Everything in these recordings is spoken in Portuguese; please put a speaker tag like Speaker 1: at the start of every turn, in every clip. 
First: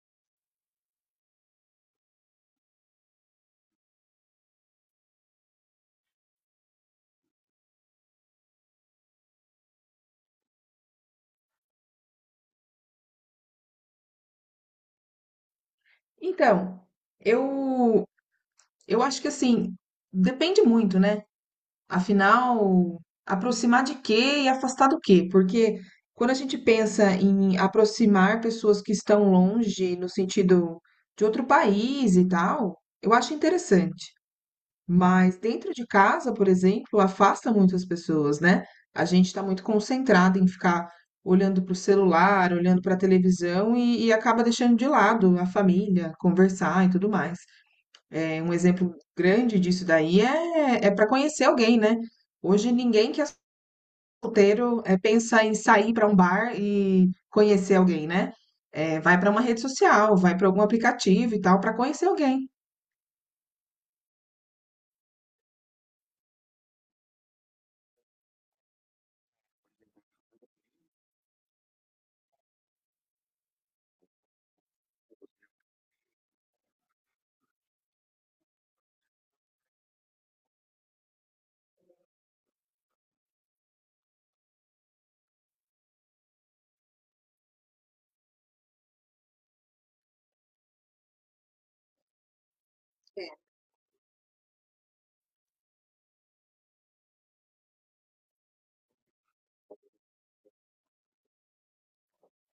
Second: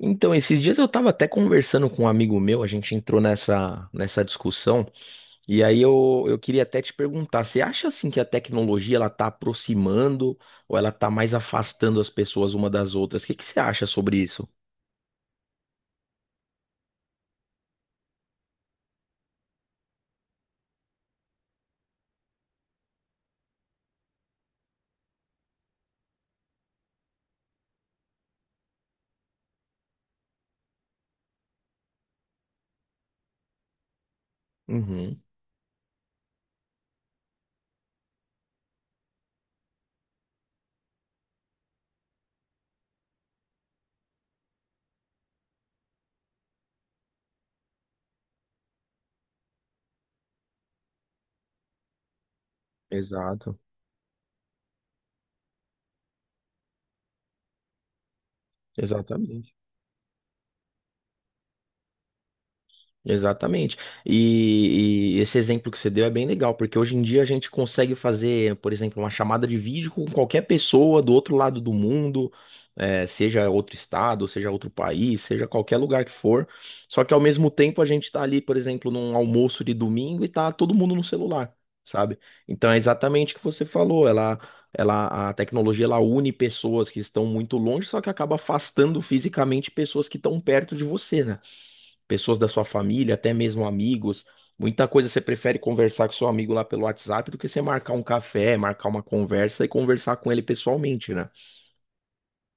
Speaker 1: Então, esses dias eu estava até conversando com um amigo meu, a gente entrou nessa discussão, e aí eu queria até te perguntar, você acha assim que a tecnologia ela tá aproximando ou ela tá mais afastando as pessoas uma das outras? O que que você acha sobre isso?
Speaker 2: Então, eu eu acho que assim, depende muito, né? Afinal, aproximar de quê e afastar do quê? Porque quando a gente pensa em aproximar pessoas que estão longe, no sentido de outro país e tal, eu acho interessante.
Speaker 1: Uhum,
Speaker 2: Mas dentro de casa, por exemplo, afasta muitas pessoas, né? A gente está muito concentrado em ficar olhando para o celular, olhando para a televisão e acaba deixando de lado a família, conversar e tudo mais. É, um exemplo grande disso daí é para conhecer alguém, né? Hoje ninguém que é
Speaker 1: exato,
Speaker 2: solteiro pensa em sair para um bar e conhecer alguém, né? É, vai para uma
Speaker 1: exatamente.
Speaker 2: rede social, vai para algum aplicativo e tal, para conhecer alguém.
Speaker 1: Exatamente. E esse exemplo que você deu é bem legal, porque hoje em dia a gente consegue fazer, por exemplo, uma chamada de vídeo com qualquer pessoa do outro lado do mundo, seja outro estado, seja outro país, seja qualquer lugar que for. Só que ao mesmo tempo a gente está ali, por exemplo, num almoço de domingo e tá todo mundo no celular, sabe? Então é exatamente o que você falou. Ela, a tecnologia ela une pessoas que estão muito longe, só que acaba afastando fisicamente pessoas que estão perto de você, né? Pessoas da sua família, até mesmo amigos. Muita coisa você prefere conversar com seu amigo lá pelo WhatsApp do que você marcar um café, marcar uma conversa e conversar com ele pessoalmente, né?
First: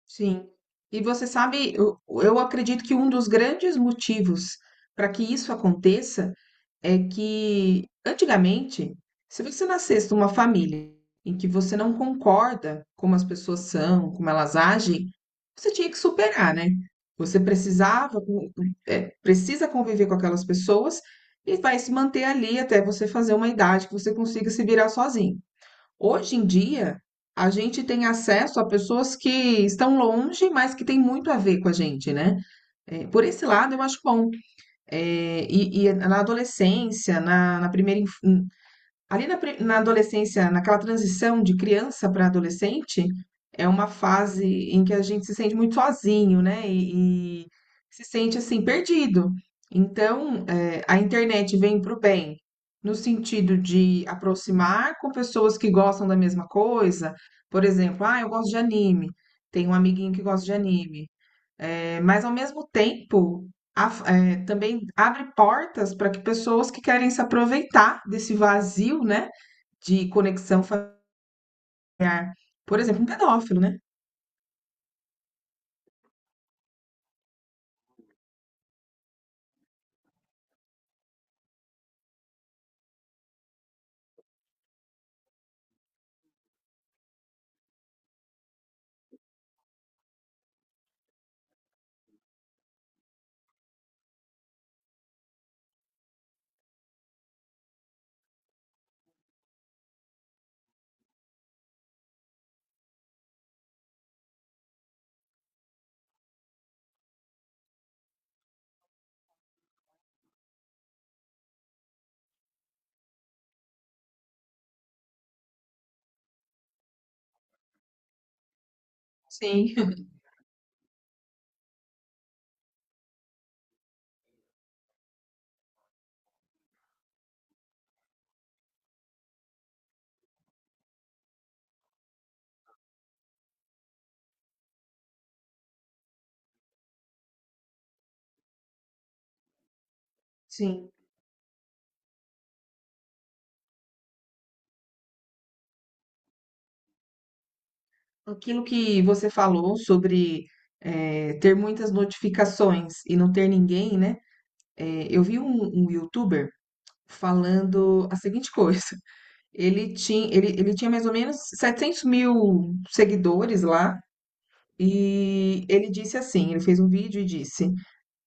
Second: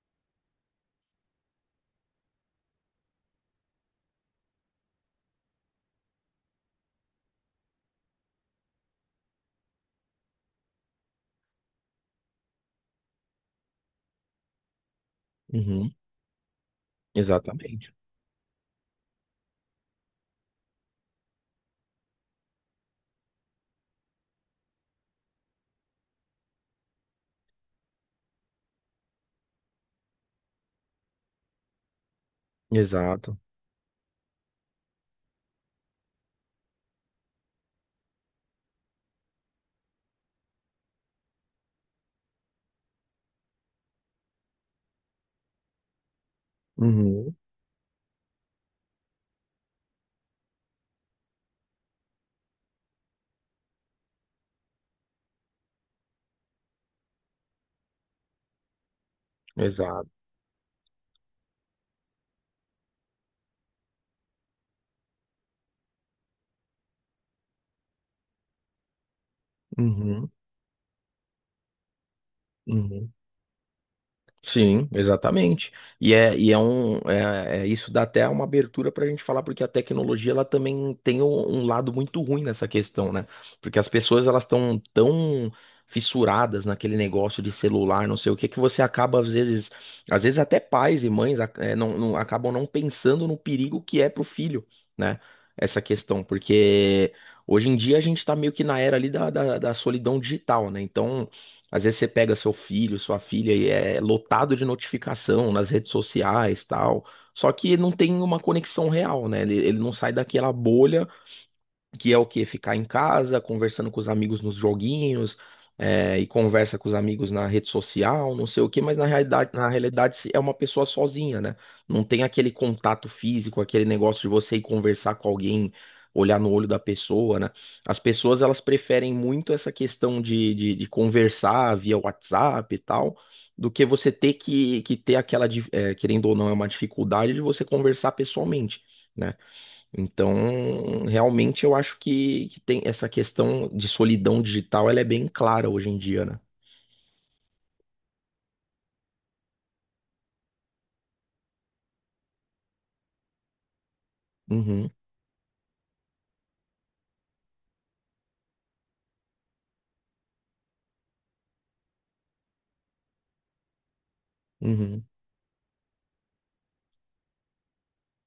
Speaker 2: Sim. E você sabe, eu acredito que um dos grandes motivos para que isso aconteça é que antigamente, se você nascesse numa família em que você não concorda como as pessoas são, como elas agem, você tinha
Speaker 1: Uhum,
Speaker 2: que superar, né? Você
Speaker 1: exatamente.
Speaker 2: precisava, precisa conviver com aquelas pessoas e vai se manter ali até você fazer uma idade que você consiga se virar sozinho. Hoje em dia, a gente tem acesso a pessoas que estão longe, mas que têm muito a ver com a gente, né? É, por
Speaker 1: Exato.
Speaker 2: esse lado, eu acho bom. E na adolescência, na primeira, ali na, na adolescência, naquela transição de criança para adolescente, é uma fase em que a gente se sente muito sozinho, né?
Speaker 1: Uhum,
Speaker 2: E se sente assim, perdido. Então, a internet vem para o bem, no sentido de aproximar com pessoas que gostam da mesma coisa. Por exemplo, ah, eu gosto de anime. Tem um
Speaker 1: exato.
Speaker 2: amiguinho que gosta de anime. É, mas ao mesmo tempo também abre portas para que pessoas que querem se aproveitar desse vazio, né, de
Speaker 1: Uhum,
Speaker 2: conexão familiar, por exemplo, um
Speaker 1: uhum.
Speaker 2: pedófilo, né?
Speaker 1: Sim, exatamente. E é um isso dá até uma abertura para a gente falar, porque a tecnologia ela também tem um lado muito ruim nessa questão, né? Porque as pessoas elas estão tão fissuradas naquele negócio de celular, não sei o que, que você acaba às vezes até pais e mães acabam não pensando no perigo que é pro filho, né? Essa questão, porque hoje em dia a gente tá meio que na era ali da solidão digital, né? Então às vezes você pega seu filho, sua filha e é lotado de notificação nas redes sociais, tal. Só que não tem uma conexão real, né? Ele não sai daquela bolha que é o quê? Ficar em casa, conversando com os amigos nos joguinhos, e conversa com os amigos na rede social, não sei o quê, mas na
Speaker 2: Sim,
Speaker 1: realidade é uma pessoa sozinha, né? Não tem aquele contato físico, aquele negócio de você ir conversar com alguém, olhar no olho da pessoa, né? As pessoas, elas preferem muito essa questão de conversar via WhatsApp e tal. Do que você ter que ter aquela, querendo ou não, é uma dificuldade de você conversar pessoalmente né?
Speaker 2: Sim.
Speaker 1: Então, realmente eu acho que tem essa questão de solidão digital, ela é bem clara hoje em dia, né?
Speaker 2: Aquilo que você falou sobre é, ter muitas notificações e não ter ninguém, né?
Speaker 1: Uhum,
Speaker 2: É, eu vi um YouTuber falando a seguinte coisa. Ele tinha mais ou menos 700.000 seguidores lá.
Speaker 1: uhum,
Speaker 2: E ele disse assim: ele fez um vídeo e disse:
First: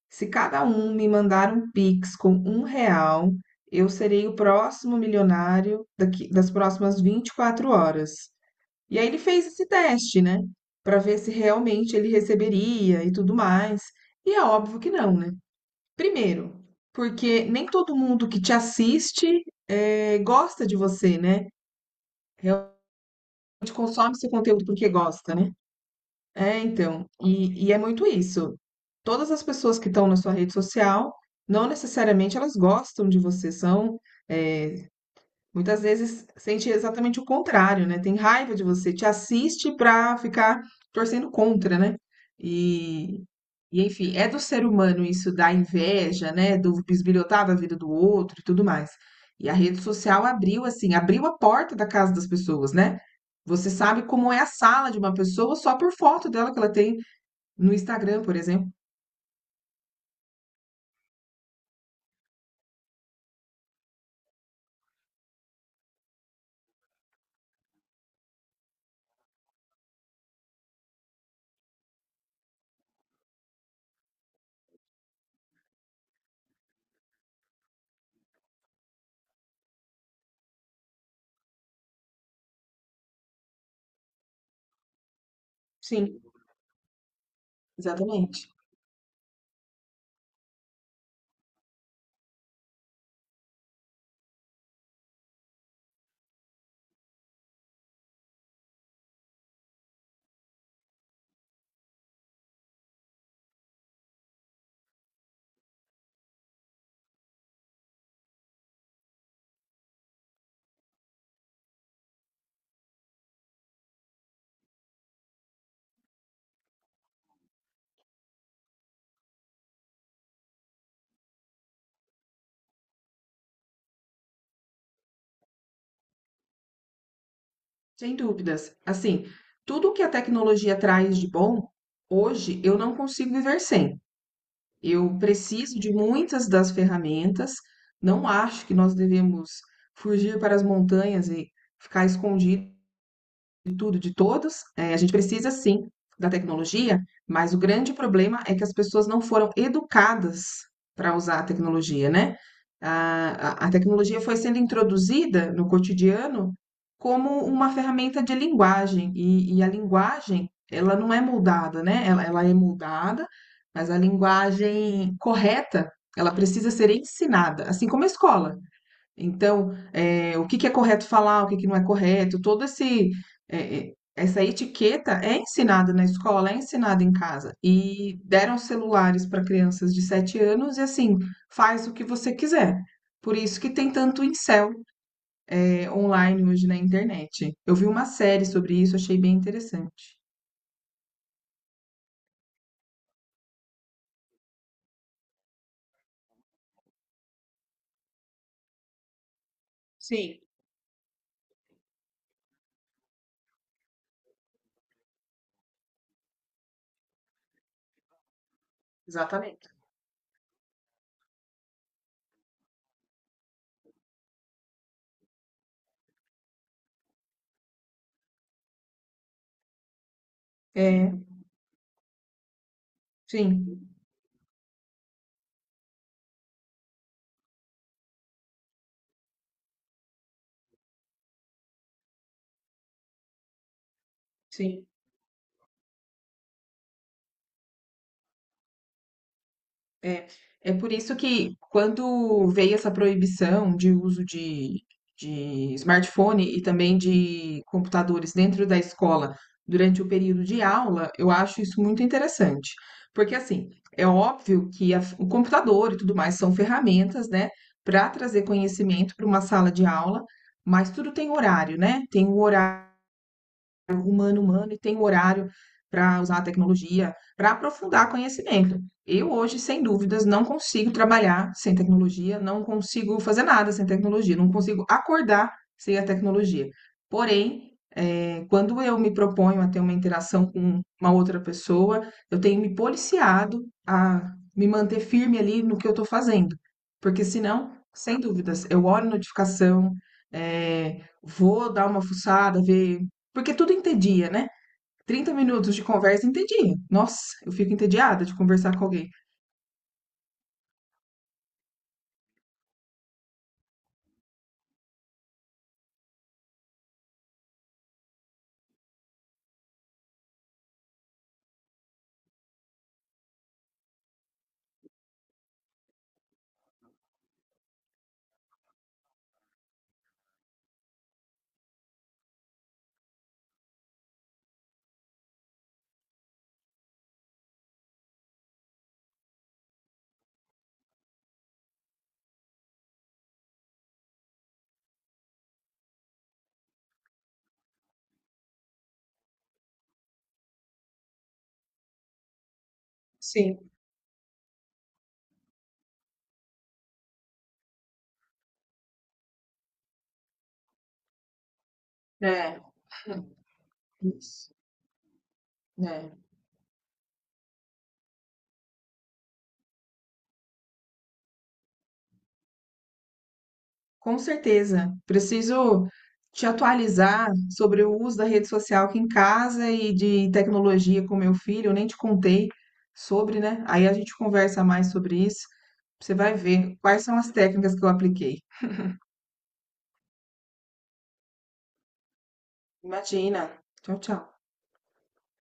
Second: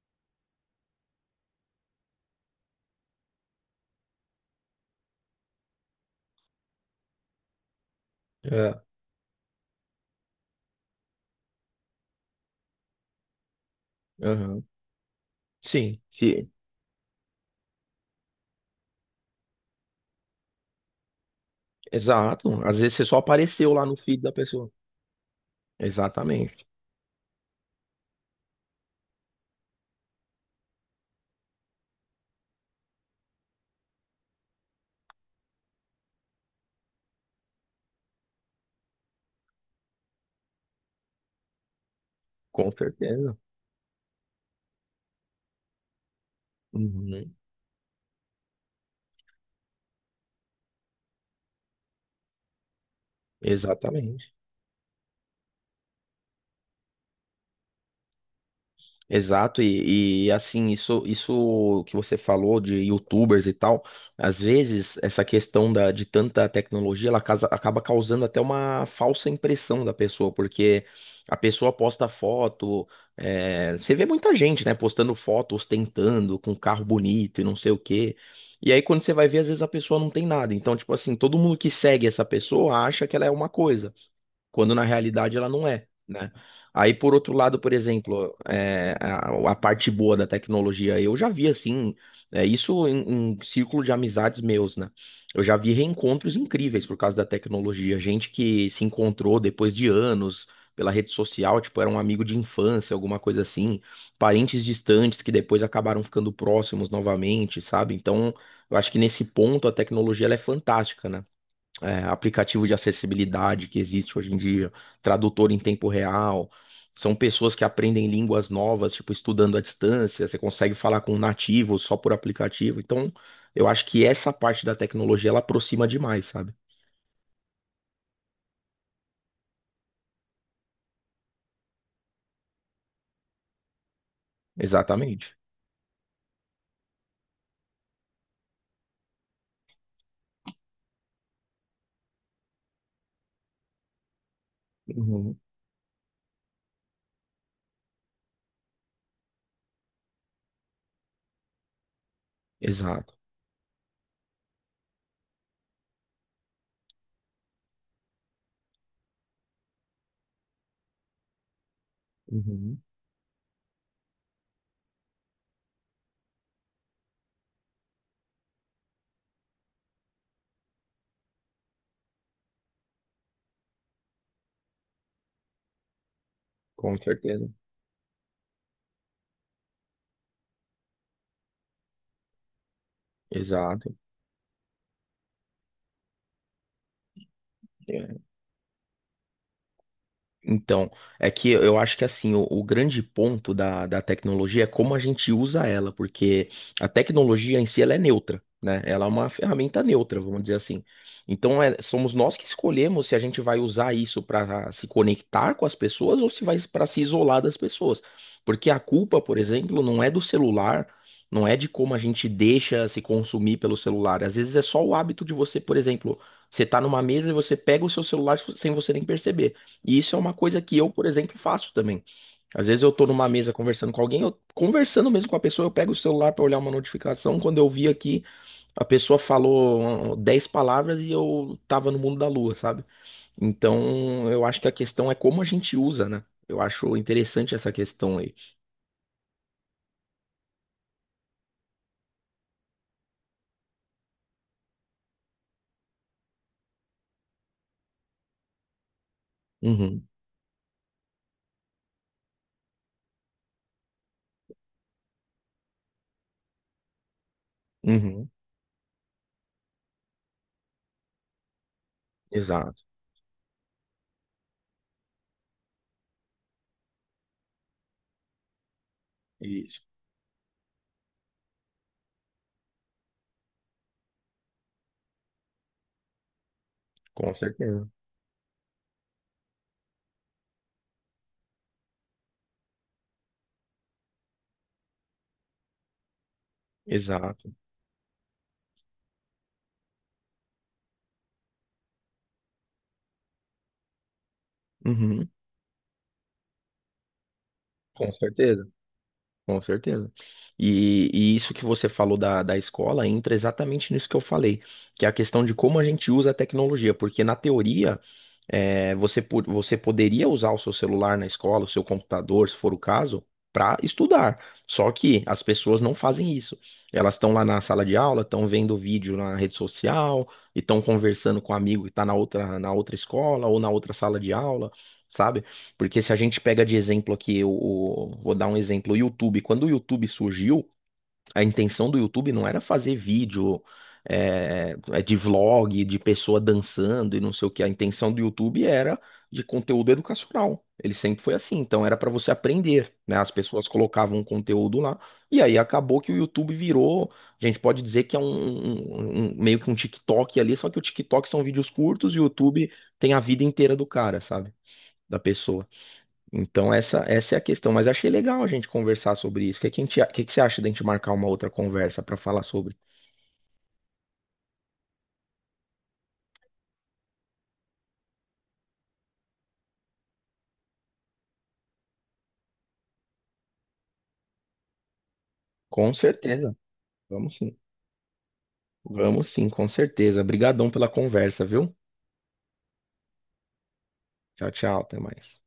Speaker 2: se cada um me mandar um Pix com R$ 1, eu serei o próximo milionário daqui, das próximas 24 horas.
Speaker 1: é.
Speaker 2: E aí ele fez esse teste, né? Para ver se realmente ele receberia e tudo mais. E é
Speaker 1: Uhum.
Speaker 2: óbvio que não, né?
Speaker 1: Sim, sim,
Speaker 2: Primeiro, porque nem todo mundo que te assiste gosta de você, né?
Speaker 1: exato.
Speaker 2: Realmente
Speaker 1: Às vezes você só apareceu lá no
Speaker 2: consome
Speaker 1: feed da
Speaker 2: seu conteúdo
Speaker 1: pessoa.
Speaker 2: porque gosta, né? É,
Speaker 1: Exatamente,
Speaker 2: então, e é muito isso. Todas as pessoas que estão na sua rede social, não necessariamente elas gostam de você, são, eh, muitas vezes sente exatamente o contrário, né? Tem raiva de você, te assiste pra ficar torcendo contra, né?
Speaker 1: com
Speaker 2: E,
Speaker 1: certeza.
Speaker 2: e enfim, é do ser humano isso da inveja, né? Do
Speaker 1: Uhum,
Speaker 2: bisbilhotar da vida do outro e tudo mais. E a rede social abriu assim, abriu a porta da casa das pessoas, né? Você sabe como
Speaker 1: exatamente.
Speaker 2: é a sala de uma pessoa só por foto dela que ela tem no Instagram, por exemplo.
Speaker 1: Exato, assim, isso que você falou de YouTubers e tal, às vezes essa questão de tanta tecnologia, ela acaba causando até uma falsa impressão da pessoa, porque a pessoa posta foto, você vê muita gente, né, postando foto, ostentando, com carro bonito e não sei o quê, e aí quando você vai ver, às vezes a pessoa não tem nada, então, tipo assim, todo mundo que segue essa pessoa acha que ela é uma coisa quando na realidade ela não é,
Speaker 2: Sim,
Speaker 1: né? Aí, por outro lado, por exemplo,
Speaker 2: exatamente.
Speaker 1: a parte boa da tecnologia, eu já vi assim, isso em, em círculo de amizades meus, né? Eu já vi reencontros incríveis por causa da tecnologia, gente que se encontrou depois de anos pela rede social, tipo, era um amigo de infância, alguma coisa assim, parentes distantes que depois acabaram ficando próximos novamente, sabe? Então, eu acho que nesse ponto a tecnologia ela é fantástica, né? Aplicativo de acessibilidade que existe hoje em dia, tradutor em tempo real. São pessoas que aprendem línguas novas, tipo, estudando à distância. Você consegue falar com um nativo só por aplicativo. Então, eu acho que essa parte da tecnologia ela aproxima demais, sabe?
Speaker 2: Sem dúvidas. Assim, tudo que a tecnologia traz de bom, hoje eu não consigo viver sem. Eu
Speaker 1: Exatamente.
Speaker 2: preciso de muitas das ferramentas. Não acho que nós devemos fugir para as montanhas e ficar escondido de tudo, de todos. A gente
Speaker 1: Uhum.
Speaker 2: precisa sim da tecnologia, mas o grande problema é que as pessoas não foram educadas para usar a tecnologia, né?
Speaker 1: Exato.
Speaker 2: A tecnologia foi sendo introduzida no cotidiano como uma ferramenta de linguagem, e a linguagem, ela não é moldada, né? Ela é
Speaker 1: Uhum.
Speaker 2: moldada, mas a linguagem correta, ela precisa ser ensinada, assim como a escola. Então, o que que é correto falar, o que que não é correto, todo esse eh eh, essa etiqueta é ensinada na escola, é
Speaker 1: Com
Speaker 2: ensinada em
Speaker 1: certeza.
Speaker 2: casa. E deram celulares para crianças de 7 anos e, assim, faz o que você quiser. Por isso que
Speaker 1: Exato.
Speaker 2: tem tanto incel, online hoje na internet. Eu vi uma série sobre isso, achei bem interessante.
Speaker 1: Então, é que eu acho que assim, o grande ponto da tecnologia é como a gente usa ela, porque a tecnologia em si ela é neutra, né? Ela é uma ferramenta neutra, vamos dizer assim. Então, é- somos nós que escolhemos se a gente vai usar isso para se conectar com as pessoas ou se vai para se isolar das pessoas. Porque a culpa, por
Speaker 2: Exatamente.
Speaker 1: exemplo, não é do celular, não é de como a gente deixa se consumir pelo celular. Às vezes é só o hábito de você, por exemplo, você tá numa mesa e você pega o seu celular sem você nem perceber. E isso é uma coisa que eu, por
Speaker 2: É,
Speaker 1: exemplo, faço também. Às vezes eu tô numa mesa
Speaker 2: sim,
Speaker 1: conversando com alguém, eu conversando mesmo com a pessoa, eu pego o celular pra olhar uma notificação. Quando eu vi aqui, a pessoa falou 10 palavras e eu tava no mundo da lua, sabe? Então, eu acho que a
Speaker 2: sim.
Speaker 1: questão é como a gente usa, né? Eu acho interessante essa questão aí.
Speaker 2: É, é por isso que quando veio essa proibição de uso de smartphone e também de computadores dentro da escola durante
Speaker 1: Uhum,
Speaker 2: o período de aula, eu acho isso muito interessante. Porque, assim, é óbvio que o computador e tudo mais são ferramentas, né, para
Speaker 1: uhum,
Speaker 2: trazer conhecimento para uma sala de aula, mas tudo tem horário, né? Tem um
Speaker 1: exato.
Speaker 2: horário diálogo humano-humano e tem um horário para usar a tecnologia, para aprofundar conhecimento. Eu hoje,
Speaker 1: Isso,
Speaker 2: sem dúvidas, não consigo trabalhar sem tecnologia, não consigo fazer nada sem tecnologia, não consigo acordar sem a tecnologia.
Speaker 1: com
Speaker 2: Porém,
Speaker 1: certeza.
Speaker 2: quando eu me proponho a ter uma interação com uma outra pessoa, eu tenho me policiado a me manter firme ali no que eu estou fazendo. Porque
Speaker 1: Exato.
Speaker 2: senão, sem dúvidas, eu olho notificação, vou dar uma fuçada, ver. Porque tudo entedia, né?
Speaker 1: Uhum,
Speaker 2: 30 minutos de conversa entedia. Nossa, eu fico
Speaker 1: com
Speaker 2: entediada de
Speaker 1: certeza.
Speaker 2: conversar com alguém.
Speaker 1: Com certeza. E isso que você falou da escola entra exatamente nisso que eu falei, que é a questão de como a gente usa a tecnologia, porque na teoria você, você poderia usar o seu celular na escola, o seu computador, se for o caso, para estudar. Só que as pessoas não fazem isso. Elas estão lá na sala de aula, estão vendo vídeo na rede social e estão conversando com um amigo que está na outra escola ou na outra sala de aula. Sabe? Porque se a gente pega de exemplo aqui, vou dar um exemplo, o YouTube. Quando o YouTube surgiu, a intenção do YouTube não era fazer vídeo de vlog, de pessoa dançando e não sei o que. A intenção do YouTube era de conteúdo educacional. Ele sempre foi assim. Então era para você aprender, né? As
Speaker 2: Sim,
Speaker 1: pessoas colocavam um conteúdo lá e aí acabou que o YouTube virou. A gente pode dizer que é um meio que um TikTok ali, só que o TikTok são vídeos curtos e o
Speaker 2: é,
Speaker 1: YouTube tem a vida inteira do cara, sabe?
Speaker 2: isso,
Speaker 1: Da pessoa.
Speaker 2: né?
Speaker 1: Então essa é a questão. Mas achei legal a gente conversar sobre isso. O que, que, a gente a- que você acha da gente marcar uma outra conversa para falar sobre?
Speaker 2: Com certeza. Preciso te atualizar sobre o uso da rede social aqui em casa e de tecnologia com meu filho. Eu nem te contei sobre, né? Aí a gente conversa mais sobre isso.
Speaker 1: Com
Speaker 2: Você vai
Speaker 1: certeza.
Speaker 2: ver quais são as
Speaker 1: Vamos sim.
Speaker 2: técnicas que eu apliquei.
Speaker 1: Vamos sim, com certeza. Obrigadão pela conversa, viu?
Speaker 2: Imagina. Tchau, tchau.
Speaker 1: Tchau, tchau. Até mais.